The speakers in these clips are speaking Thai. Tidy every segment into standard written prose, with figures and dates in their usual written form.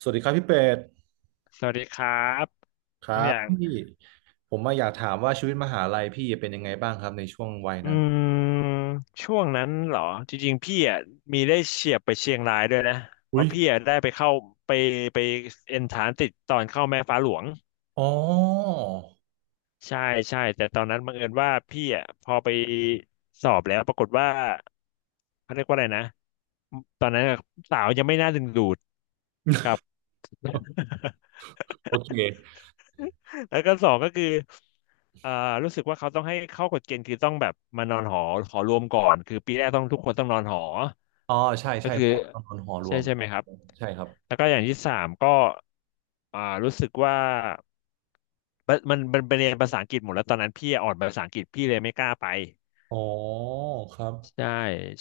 สวัสดีครับพี่เป็ดสวัสดีครับครัน้องอบย่างพี่ผมมาอยากถามว่าชีวิตมหาลัยพี่เป็นยังไงบ้างครับในช่วงวัยนะอืมช่วงนั้นเหรอจริงๆพี่อ่ะมีได้เฉียบไปเชียงรายด้วยนะเพอุ้ยราะพี่อ่ะได้ไปเข้าไปไปเอนทรานติดตอนเข้าแม่ฟ้าหลวงอ๋อ ใช่ใช่แต่ตอนนั้นบังเอิญว่าพี่อ่ะพอไปสอบแล้วปรากฏว่าเขาเรียกว่าอะไรนะตอนนั้นอะสาวยังไม่น่าดึงดูดครับ โอเคแล้วก็สองก็คืออ่ารู้สึกว่าเขาต้องให้เข้ากฎเกณฑ์คือต้องแบบมานอนหอหอรวมก่อนคือปีแรกต้องทุกคนต้องนอนหออ๋อใช่ก็ใช่คือหอตองนอนหอรใช่วมใช่ไหมครับใช่ครับแล้วก็อย่างที่สามก็รู้สึกว่ามันเป็นเรียนภาษาอังกฤษหมดแล้วตอนนั้นพี่อ่อนภาษาอังกฤษพี่เลยไม่กล้าไป อ๋อครับใช่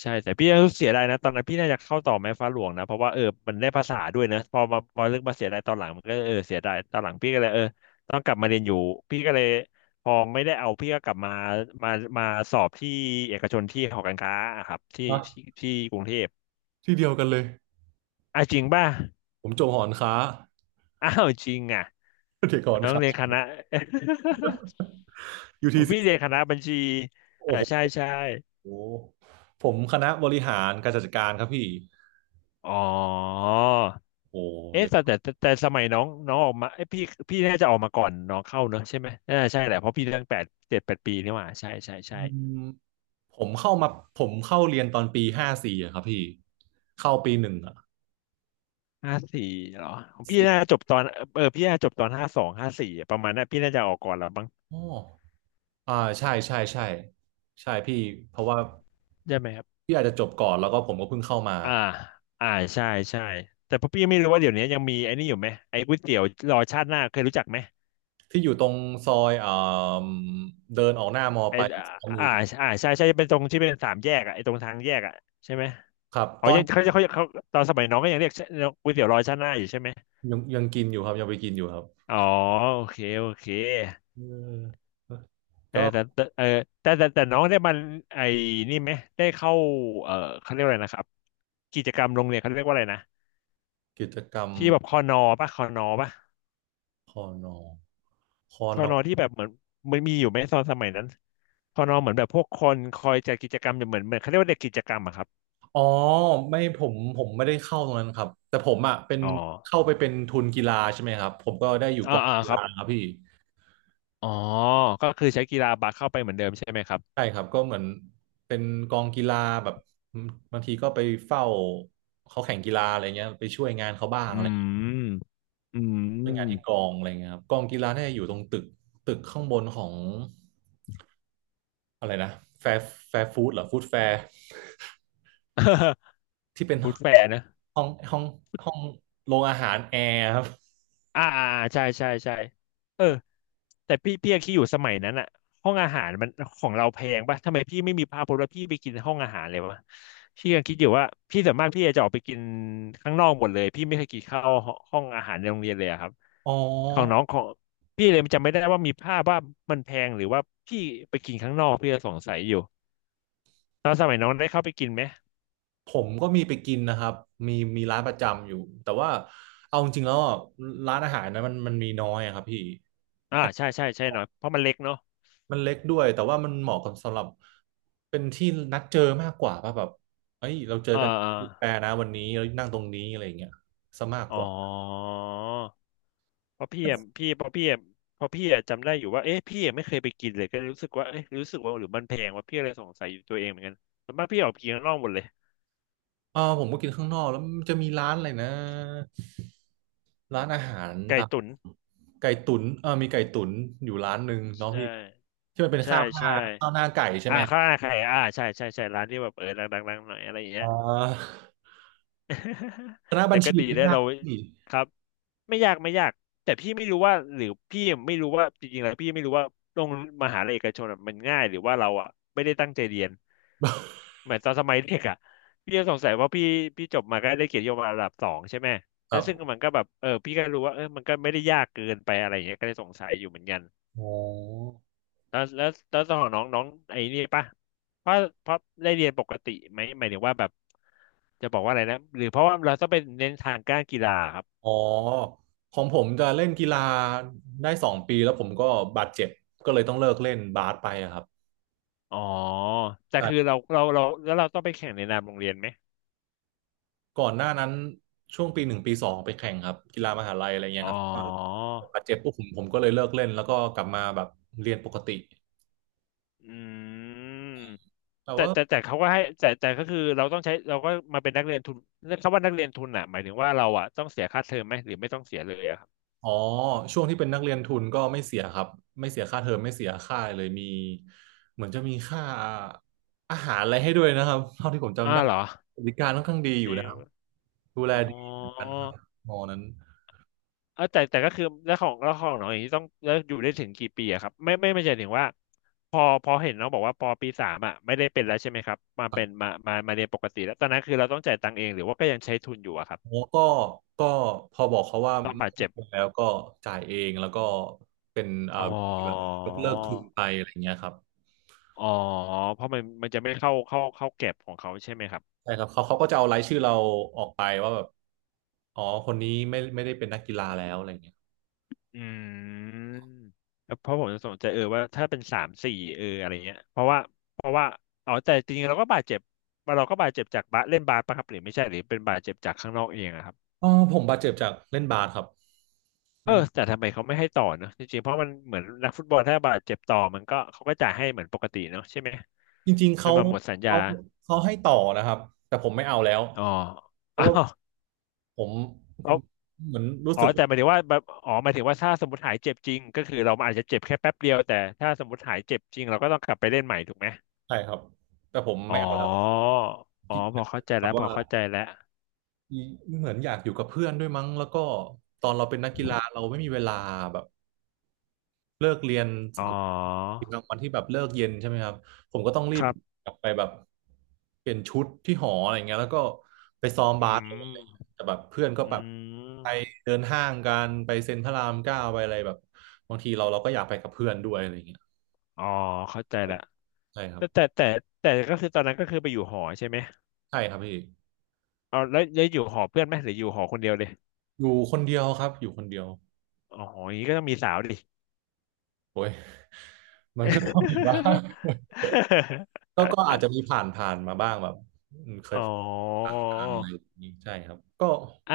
ใช่แต่พี่ก็เสียดายนะตอนนั้นพี่น่าจะเข้าต่อแม่ฟ้าหลวงนะเพราะว่าเออมันได้ภาษาด้วยนะพอมาพอเรืองมาเสียดายตอนหลังมันก็เออเสียดายตอนหลังพี่ก็เลยเออต้องกลับมาเรียนอยู่พี่ก็เลยพอไม่ได้เอาพี่ก็กลับมามามาสอบที่เอกชนที่หอการค้าอะครับที่ที่อ่ะที่กรุงเทพที่เดียวกันเลย อ่ะจริงป่ะ ผมจบหอนค้า อ้าวจริงอ่ะ เด็กหอนน้องค้า เรียนคณะ ผม UTC พี่เรียนคณะบัญชีโอ้อ่าใช่โหใช่ผมคณะบริหารการจัดการครับพี่อ๋อ โอ้เอ๊ะเด็กแต่สมัยน้องน้องออกมาเอ้ยพี่พี่น่าจะออกมาก่อนน้องเข้าเนอะใช่ไหมน่าใช่แหละเพราะพี่ตั้งแปดเจ็ดแปดปีนี่หว่าใช่ใช่ใช่อืมผมเข้ามาผมเข้าเรียนตอนปี 54อะครับพี่ เข้าปี 1อะ ห้าสี่เหรอของพี่สิบน่าจบตอนเออพี่น่าจบตอนห้าสองห้าสี่ประมาณนั้นพี่น่าจะออกก่อนแล้วบ้างอ๋ออ่าใช่ใช่ใช่ใช่พี่เพราะว่าใช่ไหมครับพี่อาจจะจบก่อนแล้วก็ผมก็เพิ่งเข้ามาอ่าอ่าใช่ใช่แต่พอพี่ไม่รู้ว่าเดี๋ยวนี้ยังมีไอ้นี่อยู่ไหมไอ้ก๋วยเตี๋ยวรอชาติหน้าเคยรู้จักไหมที่อยู่ตรงซอยเอ่มเดินออกหน้ามอไอ้ไปอ่าซ้ายมืออ่าใช่ใช่เป็นตรงที่เป็นสามแยกอ่ะไอ้ตรงทางแยกอ่ะใช่ไหมครับอ๋อตอยันงเขาจะเขาตอนสมัยน้องก็ยังเรียกก๋วยเตี๋ยวรอชาติหน้าอยู่ใช่ไหม ยังกินอยู่ครับยังไปกินอยู่ครับอ๋อโอเคโอเคเออเออก็แต่เออแต่น้องได้มันไอ้นี่ไหมได้เข้าเออเขาเรียกว่าอะไรนะครับกิจกรรมโรงเรียนเขาเรียกว่าอะไรนะกิจกรรมที่แบบคอนอป่ะคอนอป่ะคอนอคอคอนนออที่แบบเหมือนมันมีอยู่ไหมตอนสมัยนั้นคอนอเหมือนแบบพวกคนคอยจัดกิจกรรมเหมือนเขาเรียกว่าเด็กกิจกรรมอะครับอ๋อไม่ผมไม่ได้เข้าตรงนั้นครับแต่ผมอ่ะเป็นอ๋อเข้าไปเป็นทุนกีฬาใช่ไหมครับผมก็ได้อยู่กอ่าองอ่ากีครัฬาบครับพี่ อ๋อก็คือใช้กีฬาบาสเข้าไปเหมือนเดิมใช่ไหมครับใช่ครับก็เหมือนเป็นกองกีฬาแบบบางทีก็ไปเฝ้าเขาแข่งกีฬาอะไรเงี้ยไปช่วยงานเขาบ้างอือะไรเงี้ยมอืช่วยงานที่กม องอะไรเงี้ยครับกองกีฬาเนี่ยอยู่ตรงตึกข้างบนของอะไรนะแฟร์แฟร์ฟู้ดเหรอฟู้ดแฟร์ ที่เป็นพูดแฝนะ ห้องห้องห้องโรงอาหารแอร์ครับอ่าอ่าอ่าใช่ใช่ใช่เออแต่พี่พี่ยังคิดอยู่สมัยนั้นอะห้องอาหารมันของเราแพงปะทำไมพี่ไม่มีพาพจน์ว่าพี่ไปกินห้องอาหารเลยวะพี่ยังคิดอยู่ว่าพี่ส่วนมากพี่จะออกไปกินข้างนอกหมดเลยพี่ไม่เคยกินข้าวห้องอาหารในโรงเรียนเลยอะครับอ๋อของน้องของพี่เลยจำไม่ได้ว่ามีภาพว่ามันแพงหรือว่าพี่ไปกินข้างนอกพี่ก็สงสัยอยู่ตอนสมัยน้องได้เข้าไปกินไหมผมก็มีไปกินนะครับมีมีร้านประจำอยู่แต่ว่าเอาจริงๆแล้วอ่ะร้านอาหารนะมันมีน้อยอะครับพี่ อ่าใช่ใช่ใช่หน่อยเพราะมันเล็กเนาะมันเล็กด้วยแต่ว่ามันเหมาะกับสำหรับเป็นที่นัดเจอมากกว่าป่ะแบบเอ้ยเราเจออ่ากันอาที่แปรนะวันนี้เรานั่งตรงนี้อะไรอย่างเงี้ยซะมากอ๋กอ ว่าเพราะพี่อะพี่เพราะพี่อะเพราะพี่อะจำได้อยู่ว่าเอ๊ะพี่อะไม่เคยไปกินเลยก็เลยรู้สึกว่าเอ๊ะรู้สึกว่าหรือมันแพงว่าพี่อะไรสงสัยอยู่ตัวเองเหมือนกันส่วนมากพี่ออกไปกินข้างนอกหมดเลยผมก็กินข้างนอกแล้วมันจะมีร้านอะไรนะร้านอาหารไก่ตามตุ๋นไก่ตุ๋นเออมีไก่ตุ๋นอยู่ร้านหนึ่งเนาะใช่พี่ที่มันเป็นใช่ข้าวหน้าใช่ข้าวหน้าไก่ใช่อ่าไหมัข้าวหน้าไข่อ่าใช่ใช่ใช่ร้านที่แบบเออดังๆๆหน่อยอะไรอย่างเงี้อ่ย า คณะบัแต่ญก็ชีดีเนี่ยแล้วยากเราพี่ครับไม่ยากไม่ยากแต่พี่ไม่รู้ว่าหรือพี่ไม่รู้ว่าจริงๆแล้วพี่ไม่รู้ว่าโรงมหาลัยเอกชนอะมันง่ายหรือว่าเราอ่ะไม่ได้ตั้งใจเรียนเหมือนตอนสมัยเด็กอ่ะพี่ก็สงสัยว่าพี่พี่จบมาก็ได้เกียรตินิยศระดับสองใช่ไหมคแล้วรัซึ่งบมันก็แบบเออพี่ก็รู้ว่าเออมันก็ไม่ได้ยากเกินไปอะไรอย่างเงี้ยก็เลยสงสัยอยู่เหมือนกัน อ๋อ แล้วตอนของน้องน้องไอ้นี่ป่ะเพราะเพราะได้เรียนปกติไหมหมายถึงว่าแบบจะบอกว่าอะไรนะหรือเพราะว่าเราต้องไปเน้นทางการกีฬาครับอ๋อของผมจะเล่นกีฬาได้2 ปีแล้วผมก็บาดเจ็บก็เลยต้องเลิกเล่นบาสไปอะครับอ๋อแต่คือต่เราแล้วเราต้องไปแข่งในนามโรงเรียนไหมก่อนหน้านั้นช่วงปี 1 ปี 2ไปแข่งครับกีฬามหาลัยอะไรเงี้อ๋ยอครับบาดเจ็บปุ๊บผมก็เลยเลิกเล่นแล้วก็กลับมาแบบเรียนปกติอืมแต่แต่ว่าแต่แต่เขาก็ให้แต่ก็คือเราต้องใช้เราก็มาเป็นนักเรียนทุนคำว่านักเรียนทุนอ่ะหมายถึงว่าเราอ่ะต้องเสียค่าเทอมไหมหรือไม่ต้องเสียเลยอะครับอ๋อช่วงที่เป็นนักเรียนทุนก็ไม่เสียครับไม่เสียค่าเทอมไม่เสียค่าอะไรเลยมีเหมือนจะมีค่าอาหารอะไรให้ด้วยนะครับเท่าที่ผมจำอ้าได้วเหรอบริการค่อนข้างดีอจยู่รินะคงรับดูแลอ๋ดีเหมือนกันอ ครับมอนั้น เออแต่ก็คือแล้วของแล้วของน้องอย่างนี้ต้องแล้วอยู่ได้ถึงกี่ปีอะครับไม่ใช่ถึงว่าพอเห็นน้องบอกว่าปอปีสามอะไม่ได้เป็นแล้วใช่ไหมครับมาเป็นมาเรียนปกติแล้วตอนนั้นคือเราต้องจ่ายตังค์เองหรือว่าก็ยังใช้ทุนอยู่อะครับแล้ก็ก็พอบอกเขาว่าไม่เอาแล้วก็จ่ายเองแล้วก็เป็นอ๋อแบบยกเลิกทุนไปอะไรเงี้ยครับอ๋อเพราะมันจะไม่เข้าเก็บของเขาใช่ไหมครับใช่ครับเขาก็จะเอารายชื่อเราออกไปว่าแบบอ๋อคนนี้ไม่ได้เป็นนักกีฬาแล้วอะไรเงี้ยอืมแล้วเพราะผมจะสนใจเออว่าถ้าเป็นสามสี่เอออะไรเงี้ยเพราะว่าอ๋อแต่จริงๆเราก็บาดเจ็บเราก็บาดเจ็บจากบาสเล่นบาสปะครับหรือไม่ใช่หรือเป็นบาดเจ็บจากข้างนอกเองอะครับ เออผมบาดเจ็บจากเล่นบาสครับเออเป็นแต่ทำไมเขาไม่ให้ต่อเนอะจริงๆเพราะมันเหมือนนักฟุตบอลถ้าบาดเจ็บต่อมันก็เขาก็จ่ายให้เหมือนปกติเนอะใช่ไหมจริงๆจนมาหมดสัญญาเขาเขาให้ต่อนะครับแต่ผมไม่เอาแล้วอ๋อ เพ อ้าราะว่าวผเขามเหมือนรู้อ๋อสึกว่าแต่หมายถึงว่าแบบอ๋อหมายถึงว่าถ้าสมมติหายเจ็บจริงก็คือเราอาจจะเจ็บแค่แป๊บเดียวแต่ถ้าสมมติหายเจ็บจริงเราก็ต้องกลับไปเล่นใหม่ถูกไหมใช่ครับ แต่ผมอ๋ไม่อเอาแล้วอ๋อขี้พเกียอจเข้าใจแบแล้บวพว่า อเข้าใจแล้วเหมือนอยากอยู่กับเพื่อนด้วยมั้งแล้วก็ตอนเราเป็นนักกีฬาเราไม่มีเวลาแบบเลิกเรียนสอ๋อมมติทีมกลางวันที่แบบเลิกเย็นใช่ไหมครับผมก็ต้องรีคบรับกลับไปแบบเปลี่ยนชุดที่หออะไรเงี้ยแล้วก็ไปซ้อมบาอืสเลยมอะไรเงี้ยแต่แบบเพื่อนก็อืแบบไปมเดินห้างกันไปเซ็นพระราม 9ไปอะไรแบบบางทีเราเราก็อยากไปกับเพื่อนด้วยอะไรเงี้ยอ๋อเข้าใจแล้วใช่ครับแต่แต่ก็คือตอนนั้นก็คือไปอยู่หอใช่ไหม ใช่ครับพี่เอาแล้วอยู่หอเพื่อนไหมหรืออยู่หอคนเดียวเลยอยู่คนเดียวครับอยู่คนเดียวอ๋ออย่างนี้ก็ต้องมีสาวดิ โอ้ยมันก็ต้องอยู่บ้าง ก็อาจ จะมีผ่านมาบ้างแบบเคยอ๋อ ใช่ครับก็อ่ะ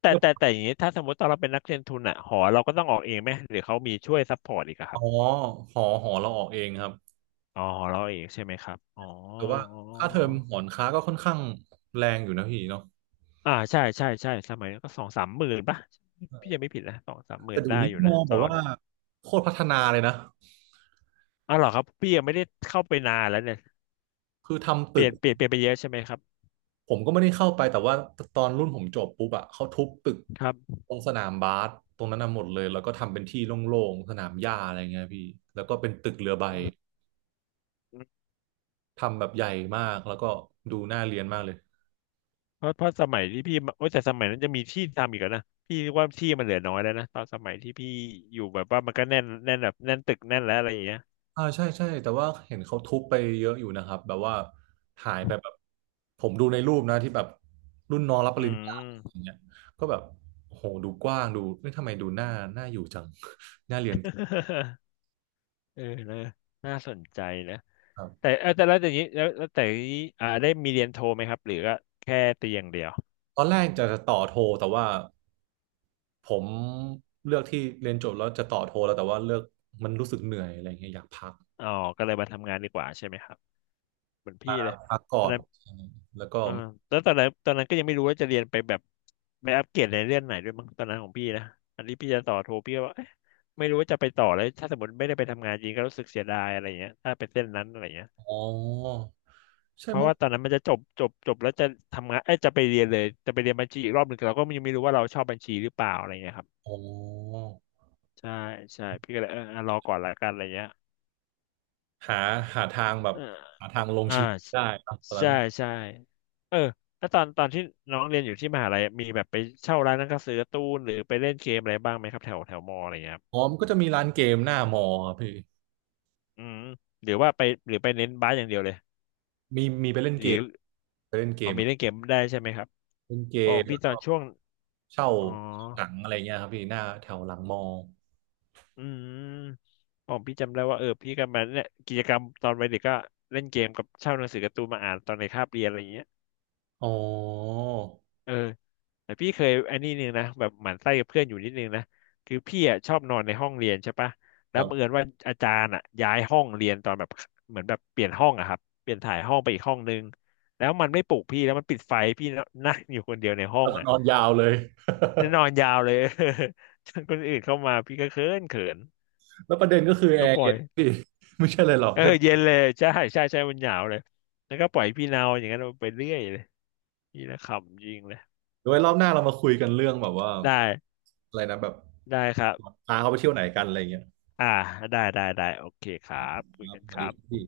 แต่เรื่องแต่แต่อย่างนี้ถ้าสมมติตอนเราเป็นนักเรียนทุนอะหอเราก็ต้องออกเองไหมหรือเขามีช่วยซัพพอร์ตอีกอะคอ๋รัอบหอเราออกเองครับอ๋อหอเราเองใช่ไหมครับอ๋อแต่ว่าค่าเทอมหอนค้าก็ค่อนข้างแรงอยู่นะพี่เนาะอ่าใช่สมัยนั้นก็สองสามหมื่นป่ะพี่ยังไม่ผิดนะสองสามหมื่แต่นเดี๋ยได้วนี้อยู่มนะองตแบอบนว่าโคตรพัฒนาเลยนะอ๋อเหรอครับพี่ยังไม่ได้เข้าไปนานแล้วเนี่ยคือทำเปตึลี่กยนเปลี่ยนเปลี่ยนไปเยอะใช่ไหมครับผมก็ไม่ได้เข้าไปแต่ว่าตอนรุ่นผมจบปุ๊บอะเขาทุบตึกครับตรงสนามบาสตรงนั้นน่ะหมดเลยแล้วก็ทำเป็นที่โล่งๆสนามหญ้าอะไรเงี้ยพี่แล้วก็เป็นตึกเรือใบอืม ทำแบบใหญ่มากแล้วก็ดูน่าเรียนมากเลย เพราะสมัยที่พี่มาโอ้ยแต่สมัยนั้นจะมีที่ทำอีกแล้วนะพี่ว่าที่มันเหลือน้อยแล้วนะตอนสมัยที่พี่อยู่แบบว่ามันก็แน่นแบบแน่นตึกแน่นแล้วอะไรอย่างเงี้ยอ่าใช่ใช่แต่ว่าเห็นเขาทุบไปเยอะอยู่นะครับแบบว่าหายไปแบบผมดูในรูปนะที่แบบรุ่นน้องรับปอืริญญาอย่างม เงี้ยก็แบบโอ้โหดูกว้างดูไม่ทำไมดูหน้าอยู่จัง น่าเรียน เออนะน่าสนใจนะครัแต่บเออแต่แล้วอย่างนี้แล้วแต่อย่างนี้อ่าได้มีเรียนโทไหมครับหรือก็แค่ตีอย่างเดียวตอนแรกจะต่อโทแต่ว่าผมเลือกที่เรียนจบแล้วจะต่อโทแล้วแต่ว่าเลือกมันรู้สึกเหนื่อยอะไรเงี้ยอยากพักอ๋อก็เลยมาทำงานดีกว่าใช่ไหมครับ เหมือนพี่เลยพักตก่ออนนนั้นใช่แล้วก็เออแล้วตอนนั้นก็ยังไม่รู้ว่าจะเรียนไปแบบไปอัปเกรดในเรื่องไหนด้วยมั้งตอนนั้นของพี่นะอันนี้พี่จะต่อโทพี่ก็ว่าเอ๊ะไม่รู้ว่าจะไปต่อแล้วถ้าสมมติไม่ได้ไปทำงานจริงก็รู้สึกเสียดายอะไรเงี้ยถ้าไปเส้นนั้นอะไรเงี้ยอ๋อใช่เพราะมั้งว่าตอนนั้นมันจะจบแล้วจะทำงานเอ้ยจะไปเรียนเลยจะไปเรียนบัญชีอีกรอบหนึ่งเราก็ยังไม่รู้ว่าเราชอบบัญชีหรือเปล่าอะไรเงี้ยครับอ๋อใช่ใช่พี่ก็เลยอ่ะรอก่อนละกันอะไรเงี้ยหาหาทางแบบเออ หาทางลงชีอ่าวิตได้นะตอนนั้ใช่น ใช่เออแล้วตอนที่น้องเรียนอยู่ที่มหาลัยมีแบบไปเช่าร้านหนังสือการ์ตูนหรือไปเล่นเกมอะไรบ้างไหมครับแถวแถวมออะไรเงี้ยครับอ๋อมันก็จะมีร้านเกมหน้ามอครับพี่อืมหรือว่าไปหรือไปเน้นบาสอย่างเดียวเลยมีไปเล่นหเกรืมอไปเล่นเกเอามมีเล่นเกมได้ใช่ไหมครับเล่นเกพราผมมพี่แล้วตอก็นช่วงเช่าอ๋อหนังอะไรเงี้ยครับพี่หน้าแถวหลังมออืมผมพี่จำได้ว่าพี่ก็มาเนี่ยกิจกรรมตอนวัยเด็กก็เล่นเกมกับเช่าหนังสือการ์ตูนมาอ่านตอนในคาบเรียนอะไรเงี้ยอ๋อเออ แต่พี่เคยไอันนี่นึงนะแบบหมั่นไส้กับเพื่อนอยู่นิดนึงนะคือพี่อ่ะชอบนอนในห้องเรียนใช่ปะแล้แบวบังเอิบญว่าอาจารย์อ่ะย้ายห้องเรียนตอนแบบเหมือนแบบเปลี่ยนห้องอะครับเปลี่ยนถ่ายห้องไปอีกห้องนึงแล้วมันไม่ปลุกพี่แล้วมันปิดไฟพี่นั่งอยู่คนเดียวในห้องอ่ะนอนยาวเลย แล้วนอนยาวเลย จนคนอื่นเข้ามาพี่ก็เขิน แล้วประเด็นก็คือแอก็ร์ปล่อเย็ยนพี่ ไม่ใช่เลยหรอกเออใช่ไหมเย็นเลยใช่มันหนาวเลยแล้วก็ปล่อยพี่เนาอย่างนั้นไปเรื่อยเลยนี่นะขำจริงเลยเดี๋ยวไว้รอบหน้าเรามาคุยกันเรื่องแบบว่าได้อะไรนะแบบได้ครับ พาเขาไปเที่ยวไหนกันอะไรเงี้ยอ่าได้โอเคครับคุคยรับกันสควัสรัดีบครับพี่